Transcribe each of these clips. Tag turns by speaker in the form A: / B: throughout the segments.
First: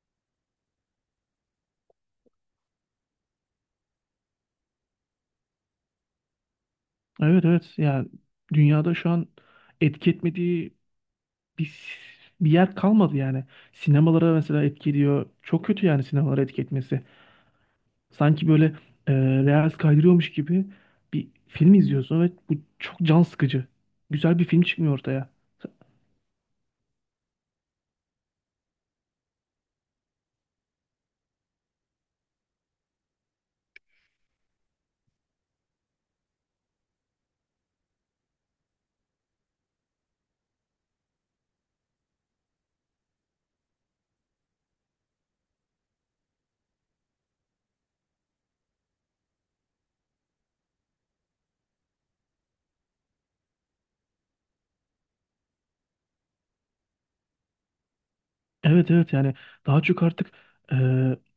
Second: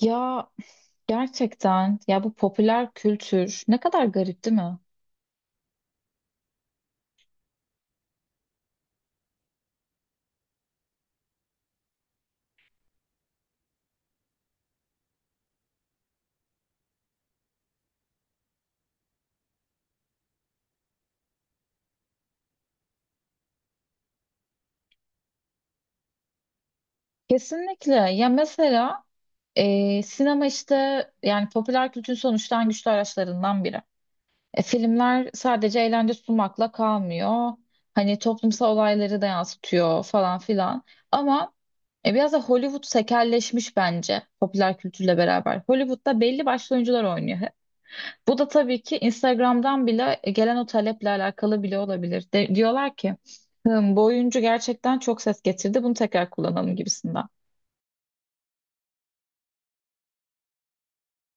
A: Ya gerçekten ya, bu popüler kültür ne kadar garip, değil mi?
B: Evet evet yani dünyada şu an etki etmediği bir, bir yer kalmadı yani. Sinemalara mesela etki ediyor. Çok kötü yani sinemalara etki etmesi. Sanki böyle e, reels kaydırıyormuş gibi bir film izliyorsun ve bu çok can sıkıcı. Güzel bir film çıkmıyor ortaya.
A: Kesinlikle. Ya mesela sinema işte, yani popüler kültürün sonuçta en güçlü araçlarından biri. Filmler sadece eğlence sunmakla kalmıyor. Hani toplumsal olayları da yansıtıyor falan filan. Ama biraz da Hollywood tekelleşmiş bence popüler kültürle beraber. Hollywood'da belli başlı oyuncular oynuyor. Bu da tabii ki Instagram'dan bile gelen o taleple alakalı bile olabilir. Diyorlar ki "Hım, bu oyuncu gerçekten çok ses getirdi, bunu tekrar kullanalım" gibisinden.
B: Evet evet yani daha çok artık e,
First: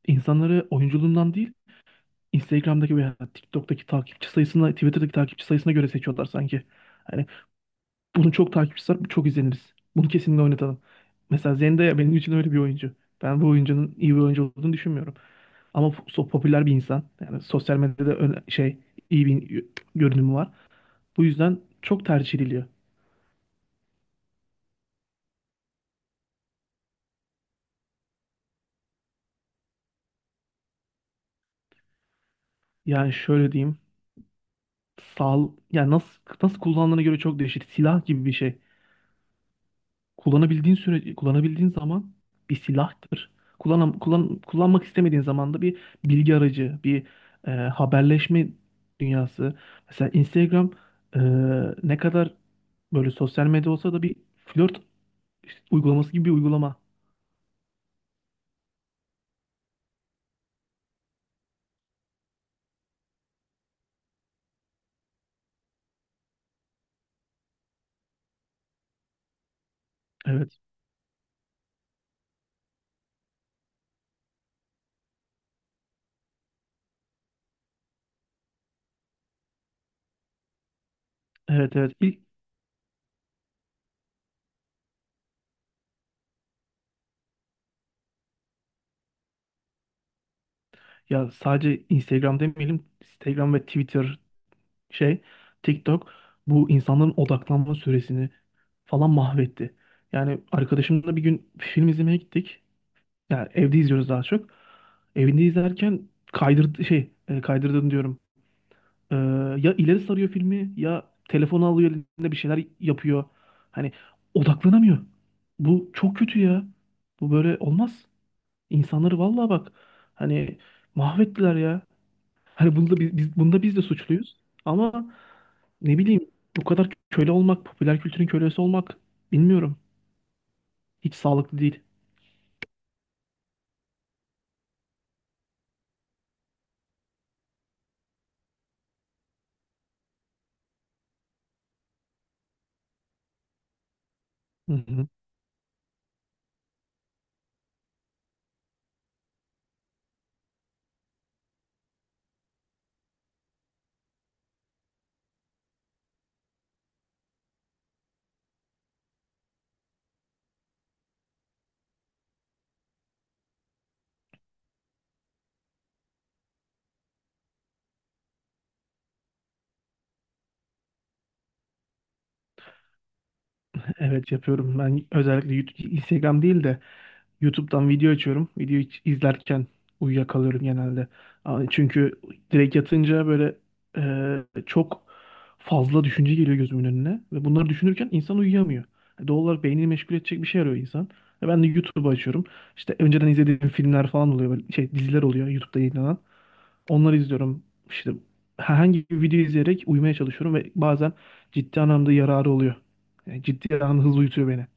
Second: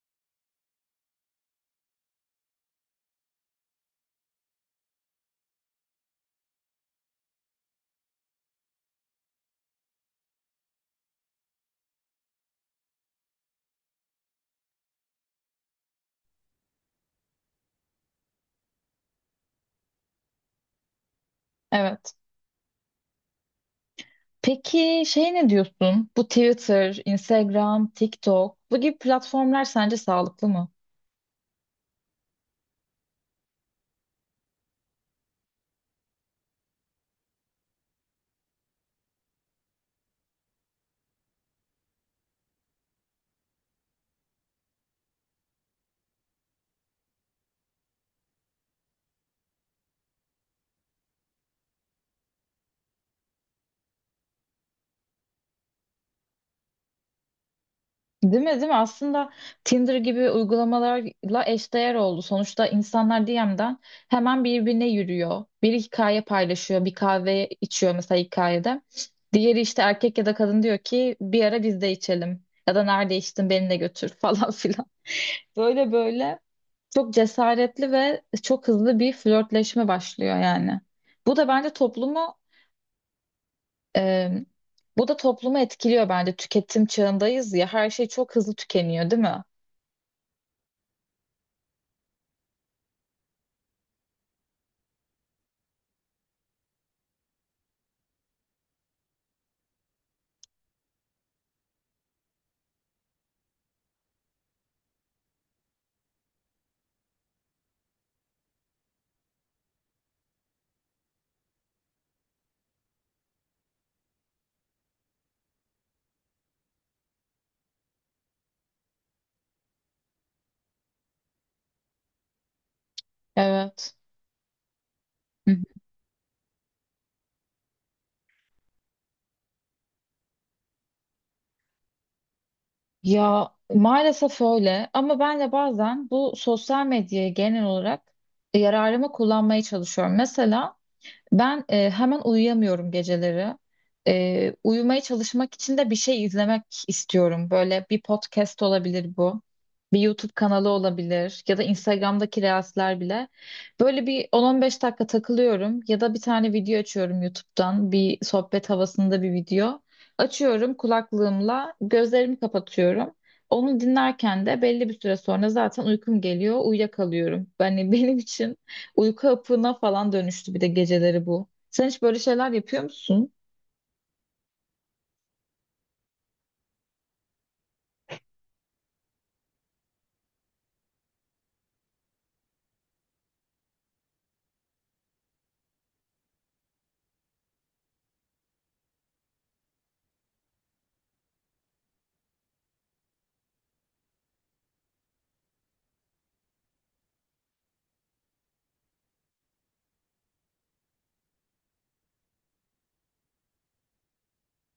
B: insanları oyunculuğundan değil Instagram'daki veya TikTok'taki takipçi sayısına, Twitter'daki takipçi sayısına göre seçiyorlar sanki. Hani bunu çok takipçisi var, çok izleniriz. Bunu kesinlikle oynatalım. Mesela Zendaya benim için öyle bir oyuncu. Ben bu oyuncunun iyi bir oyuncu olduğunu düşünmüyorum. Ama popüler bir insan. Yani sosyal medyada şey, iyi bir görünümü var. Bu yüzden çok
A: Evet.
B: tercih ediliyor.
A: Peki şey, ne diyorsun? Bu Twitter, Instagram, TikTok bu gibi platformlar sence sağlıklı mı?
B: Yani şöyle diyeyim. Sağ, yani nasıl kullandığına göre çok değişir. Silah gibi bir şey. Kullanabildiğin süre kullanabildiğin zaman bir silahtır. Kullanmak istemediğin zaman da bir bilgi aracı, bir haberleşme dünyası. Mesela Instagram e, ne kadar böyle sosyal medya olsa da bir flört uygulaması gibi bir uygulama.
A: Değil mi, değil mi? Aslında Tinder gibi uygulamalarla eşdeğer oldu. Sonuçta insanlar DM'den hemen birbirine yürüyor. Biri hikaye paylaşıyor, bir kahve içiyor mesela hikayede. Diğeri işte erkek ya da
B: Evet.
A: kadın diyor ki bir ara biz de içelim. Ya da nerede içtin beni de götür falan filan. Böyle böyle çok cesaretli ve çok hızlı bir flörtleşme başlıyor yani. Bu da bence
B: Evet evet. İlk
A: toplumu e, Bu da toplumu etkiliyor bence. Tüketim çağındayız ya, her şey çok hızlı tükeniyor, değil mi?
B: ya sadece Instagram demeyelim. Instagram ve Twitter şey, TikTok bu insanların odaklanma süresini falan mahvetti. Yani arkadaşımla bir gün film izlemeye gittik. Yani evde izliyoruz daha çok. Evinde izlerken kaydırdığını diyorum. Ee, ya ileri sarıyor filmi ya telefonu alıyor elinde bir şeyler yapıyor. Hani odaklanamıyor. Bu çok kötü ya. Bu böyle olmaz. İnsanları vallahi bak hani mahvettiler ya. Hani bunda biz de
A: Evet.
B: suçluyuz. Ama
A: Hı hı.
B: ne bileyim bu kadar köle olmak, popüler kültürün kölesi olmak bilmiyorum. Hiç sağlıklı değil.
A: Ya maalesef öyle ama ben de bazen bu sosyal medyayı genel olarak yararıma kullanmaya çalışıyorum. Mesela ben hemen uyuyamıyorum geceleri.
B: Hı
A: Uyumaya
B: hı.
A: çalışmak için de bir şey izlemek istiyorum. Böyle bir podcast olabilir bu. Bir YouTube kanalı olabilir ya da Instagram'daki Reels'ler bile. Böyle bir 10-15 dakika takılıyorum ya da bir tane video açıyorum YouTube'dan. Bir sohbet havasında bir video. Açıyorum kulaklığımla, gözlerimi kapatıyorum. Onu dinlerken de belli bir süre sonra zaten uykum geliyor, uyuyakalıyorum. Yani benim için uyku hapına falan dönüştü bir de geceleri bu. Sen hiç böyle şeyler yapıyor musun?
B: Evet yapıyorum. Ben özellikle Instagram değil de YouTube'dan video açıyorum. İzlerken uyuyakalıyorum genelde. Aa, çünkü direkt yatınca böyle çok fazla düşünce geliyor gözümün önüne. Ve bunları düşünürken insan uyuyamıyor. Doğal olarak beynini meşgul edecek bir şey arıyor insan. Ve ben de YouTube'u açıyorum. İşte önceden izlediğim filmler falan oluyor. Böyle şey diziler oluyor YouTube'da yayınlanan. Onları izliyorum. İşte herhangi bir video izleyerek uyumaya çalışıyorum ve bazen ciddi anlamda yararı oluyor. Yani ciddi anlamda hızlı uyutuyor beni.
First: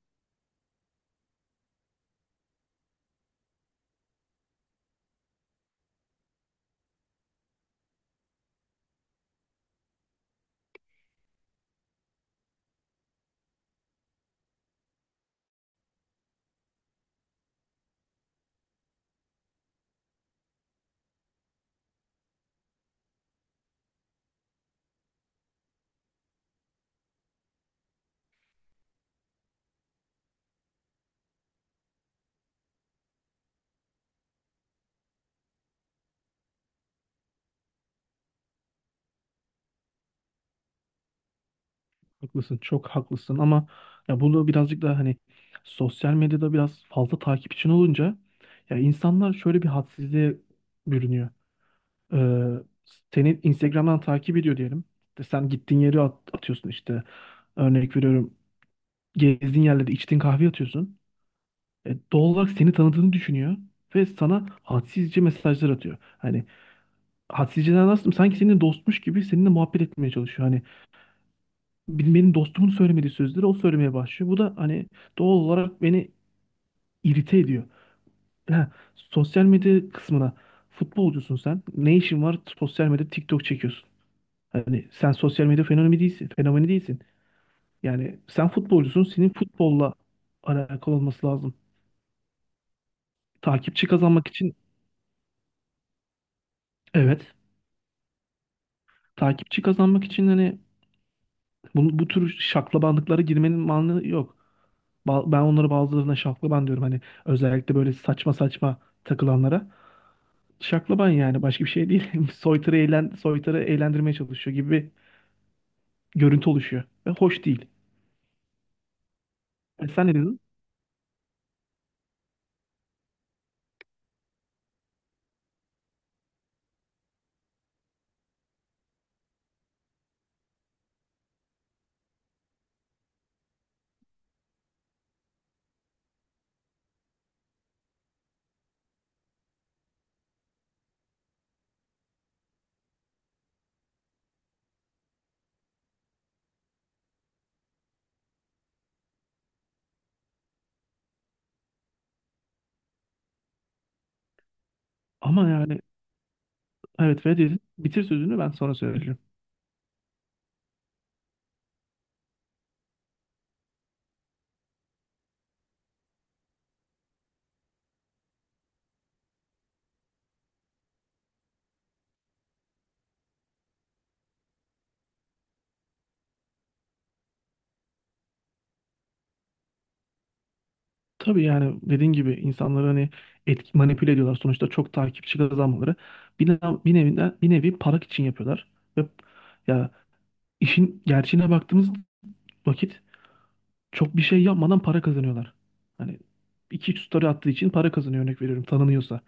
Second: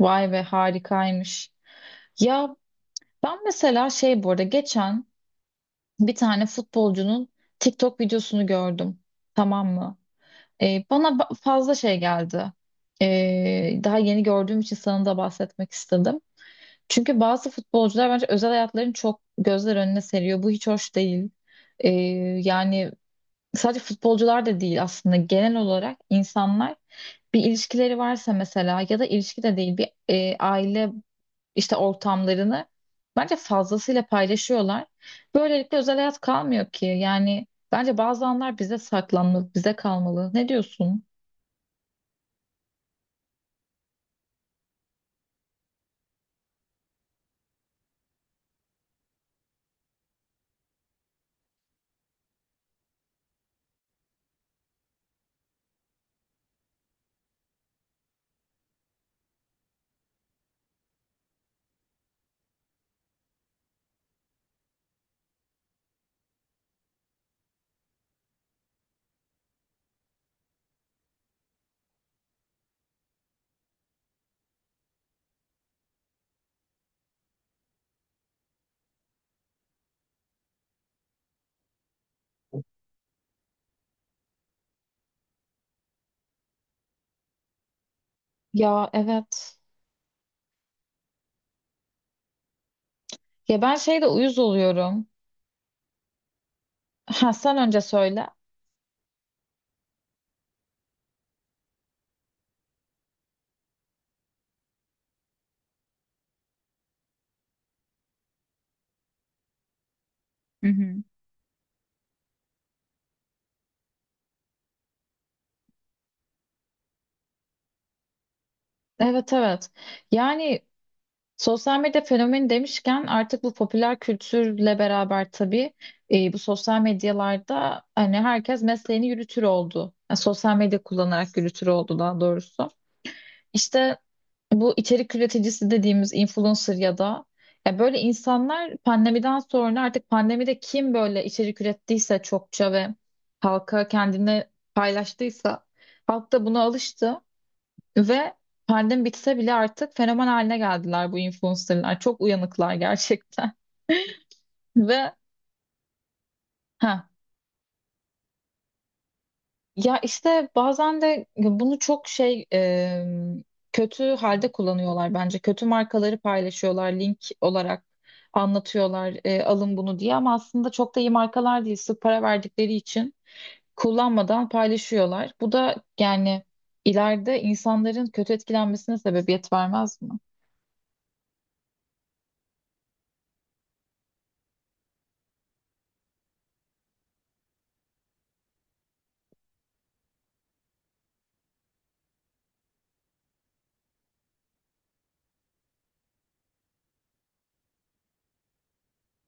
A: Vay be, harikaymış. Ya ben mesela şey, bu arada geçen bir tane futbolcunun TikTok videosunu gördüm. Tamam mı? Bana fazla şey geldi. Daha yeni gördüğüm için sana da bahsetmek istedim. Çünkü bazı futbolcular bence özel hayatlarını çok gözler önüne seriyor. Bu hiç hoş değil. Ee, Yani sadece futbolcular da değil, aslında genel olarak insanlar bir ilişkileri varsa mesela, ya da ilişki de değil, bir aile işte ortamlarını bence fazlasıyla paylaşıyorlar. Böylelikle özel hayat kalmıyor ki. Yani bence bazı anlar bize saklanmalı, bize kalmalı. Ne diyorsun?
B: Haklısın, çok haklısın ama ya bunu birazcık daha hani sosyal medyada biraz fazla takip için olunca ya insanlar şöyle bir hadsizliğe bürünüyor. Ee, seni Instagram'dan takip ediyor diyelim. İşte sen gittiğin yeri atıyorsun işte. Örnek veriyorum. Gezdiğin yerlerde içtiğin kahve atıyorsun. Doğal olarak seni tanıdığını düşünüyor ve sana hadsizce mesajlar atıyor. Hani hadsizceden nasıl sanki senin dostmuş gibi seninle muhabbet etmeye çalışıyor. Hani benim dostumun söylemediği sözleri o söylemeye başlıyor. Bu da hani doğal olarak beni irite ediyor. Ha, sosyal medya kısmına futbolcusun sen. Ne işin var sosyal medyada TikTok çekiyorsun. Hani sen sosyal medya fenomeni değilsin, fenomeni değilsin. Yani sen
A: Ya
B: futbolcusun, senin
A: evet.
B: futbolla alakalı olması lazım.
A: Ya ben
B: Takipçi
A: şeyde
B: kazanmak
A: uyuz
B: için
A: oluyorum.
B: evet,
A: Ha sen önce söyle.
B: takipçi kazanmak için hani bu tür şaklabanlıklara girmenin mantığı yok. Ben onlara bazılarına şaklaban diyorum. Hani özellikle böyle saçma saçma takılanlara.
A: Hı hı.
B: Şaklaban yani başka bir şey değil. Soytarı, soytarı eğlendirmeye çalışıyor gibi bir görüntü oluşuyor. Ve hoş değil.
A: Evet, evet.
B: E sen ne dedin?
A: Yani sosyal medya fenomeni demişken, artık bu popüler kültürle beraber tabii bu sosyal medyalarda hani herkes mesleğini yürütür oldu. Yani sosyal medya kullanarak yürütür oldu daha doğrusu. İşte bu içerik üreticisi dediğimiz influencer ya da ya böyle insanlar, pandemiden sonra artık, pandemide kim böyle içerik ürettiyse çokça ve halka kendini paylaştıysa, halk da buna alıştı. Ve pandemi bitse bile artık fenomen haline geldiler bu influencerlar. Çok uyanıklar gerçekten. Ve
B: Ama yani
A: ha
B: evet ve dedin. Bitir sözünü ben sonra söyleyeceğim.
A: ya işte bazen de bunu çok kötü halde kullanıyorlar bence. Kötü markaları paylaşıyorlar link olarak, anlatıyorlar alın bunu diye ama aslında çok da iyi markalar değil. Sırf para verdikleri için kullanmadan paylaşıyorlar. Bu da yani ileride insanların kötü etkilenmesine sebebiyet vermez mi?
B: Tabii yani dediğin gibi insanları hani manipüle ediyorlar. Sonuçta çok takipçi kazanmaları. Bir nevi para için yapıyorlar. Ve ya işin gerçeğine baktığımız vakit çok bir şey yapmadan para kazanıyorlar. Hani iki üç story attığı için para kazanıyor örnek veriyorum tanınıyorsa.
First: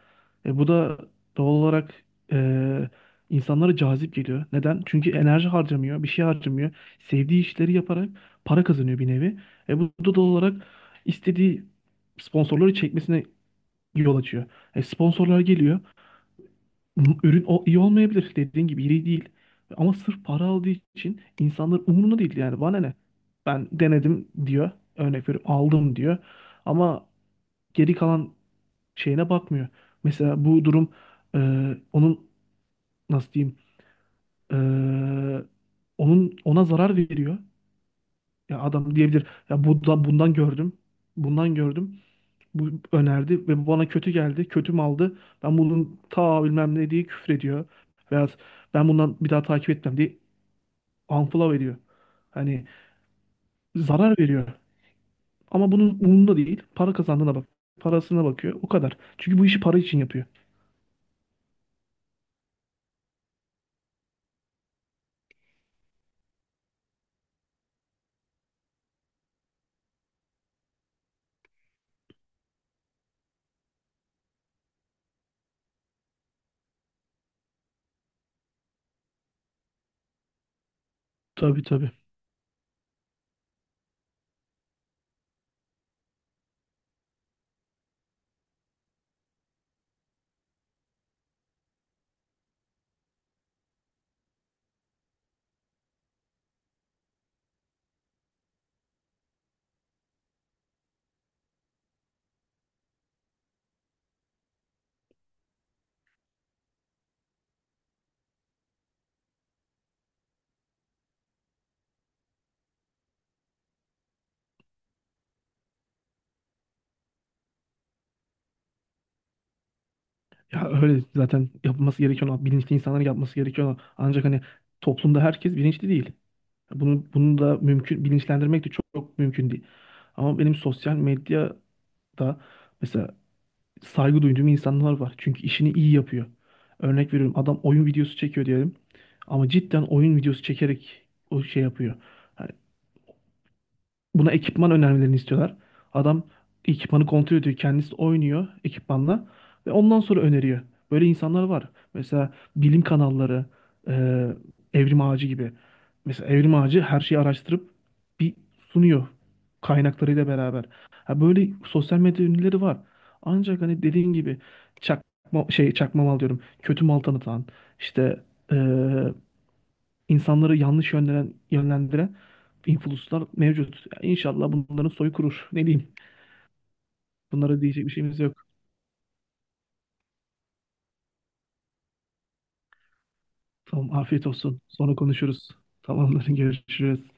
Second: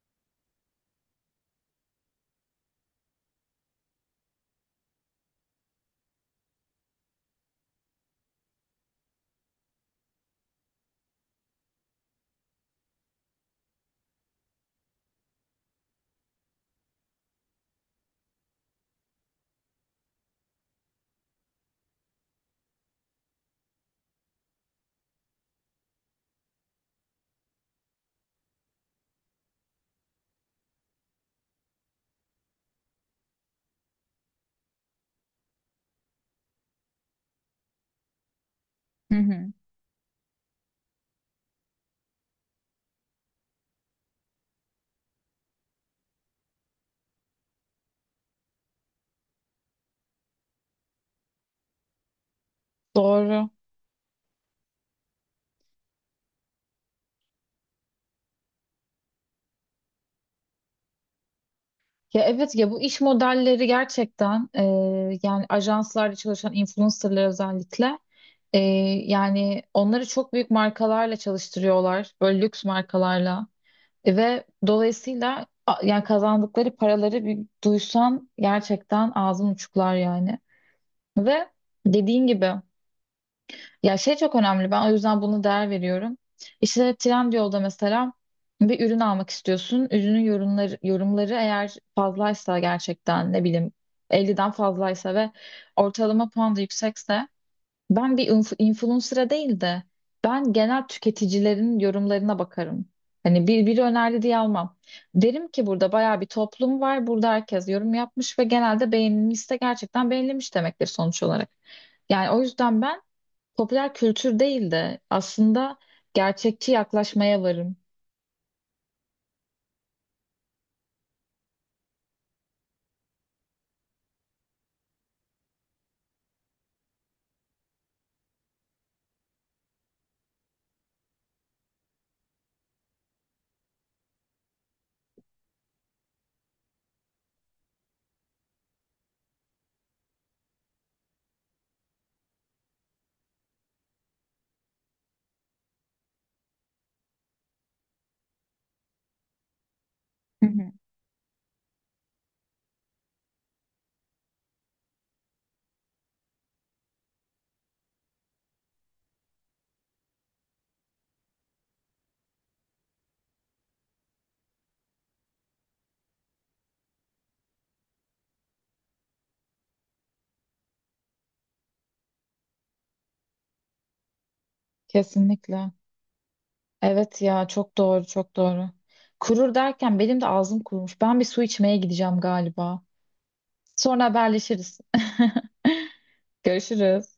B: E, bu da doğal olarak e, insanlara cazip geliyor. Neden? Çünkü enerji harcamıyor, bir şey harcamıyor. Sevdiği işleri yaparak para kazanıyor bir nevi. E, bu da doğal olarak istediği sponsorları çekmesine yol açıyor. E, sponsorlar geliyor. Ürün o iyi olmayabilir. Dediğin gibi iyi değil. Ama sırf para aldığı için insanlar umurunda değil yani. Bana ne? Ben denedim diyor. Örnek veriyorum aldım diyor. Ama geri kalan şeyine bakmıyor. Mesela bu durum e, onun nasıl diyeyim e, onun ona zarar veriyor. Ya adam
A: Hı
B: diyebilir
A: hı.
B: ya bu da bundan gördüm. Bundan gördüm. Bu önerdi ve bu bana kötü geldi. Kötüm aldı. Ben bunun ta bilmem ne diye küfür ediyor. Veya ben bundan bir daha takip etmem diye unfollow ediyor. Hani
A: Doğru.
B: zarar veriyor. Ama bunun umurunda değil. Para kazandığına bak. Parasına bakıyor. O kadar. Çünkü bu işi para için yapıyor.
A: Ya evet, ya bu iş modelleri gerçekten yani ajanslarda çalışan influencerlar özellikle, e, yani onları çok büyük markalarla çalıştırıyorlar, böyle lüks markalarla. E, ve dolayısıyla yani kazandıkları paraları bir duysan gerçekten ağzın uçuklar yani, ve
B: Tabii tabii.
A: dediğin gibi. Ya şey çok önemli. Ben o yüzden buna değer veriyorum. İşte Trendyol'da mesela bir ürün almak istiyorsun. Ürünün yorumları eğer fazlaysa, gerçekten ne bileyim 50'den fazlaysa ve ortalama puan da yüksekse, ben bir influencer'a değil de ben genel tüketicilerin yorumlarına bakarım. Hani biri önerdi diye almam. Derim ki burada bayağı bir toplum var. Burada herkes yorum yapmış ve genelde beğenilmişse gerçekten beğenilmiş demektir sonuç olarak. Yani o yüzden ben popüler kültür değil de aslında gerçekçi yaklaşmaya varım.
B: Ya öyle zaten yapılması gereken, o, bilinçli insanların yapması gereken o. Ancak hani toplumda herkes bilinçli değil. Bunu da mümkün bilinçlendirmek de çok mümkün değil. Ama benim sosyal medyada mesela saygı duyduğum insanlar var. Çünkü işini iyi yapıyor. Örnek veriyorum adam oyun videosu çekiyor diyelim. Ama cidden oyun videosu çekerek o şey yapıyor. Yani buna ekipman önermelerini istiyorlar. Adam ekipmanı kontrol ediyor. Kendisi oynuyor ekipmanla ve ondan sonra
A: Hı
B: öneriyor.
A: hı.
B: Böyle insanlar var. Mesela bilim kanalları, e, Evrim Ağacı gibi. Mesela Evrim Ağacı her şeyi araştırıp bir sunuyor kaynaklarıyla beraber. Ha böyle sosyal medya ünlüleri var. Ancak hani dediğin gibi çakma şey çakma mal diyorum. Kötü mal tanıtan işte e, insanları yanlış yönlendiren influencer'lar mevcut. Yani İnşallah bunların soyu kurur. Ne
A: Kesinlikle.
B: diyeyim?
A: Evet ya,
B: Bunlara
A: çok
B: diyecek bir
A: doğru
B: şeyimiz
A: çok
B: yok.
A: doğru. Kurur derken benim de ağzım kurumuş. Ben bir su içmeye gideceğim galiba.
B: Tamam,
A: Sonra
B: afiyet olsun.
A: haberleşiriz.
B: Sonra konuşuruz. Tamamdır, görüşürüz.
A: Görüşürüz.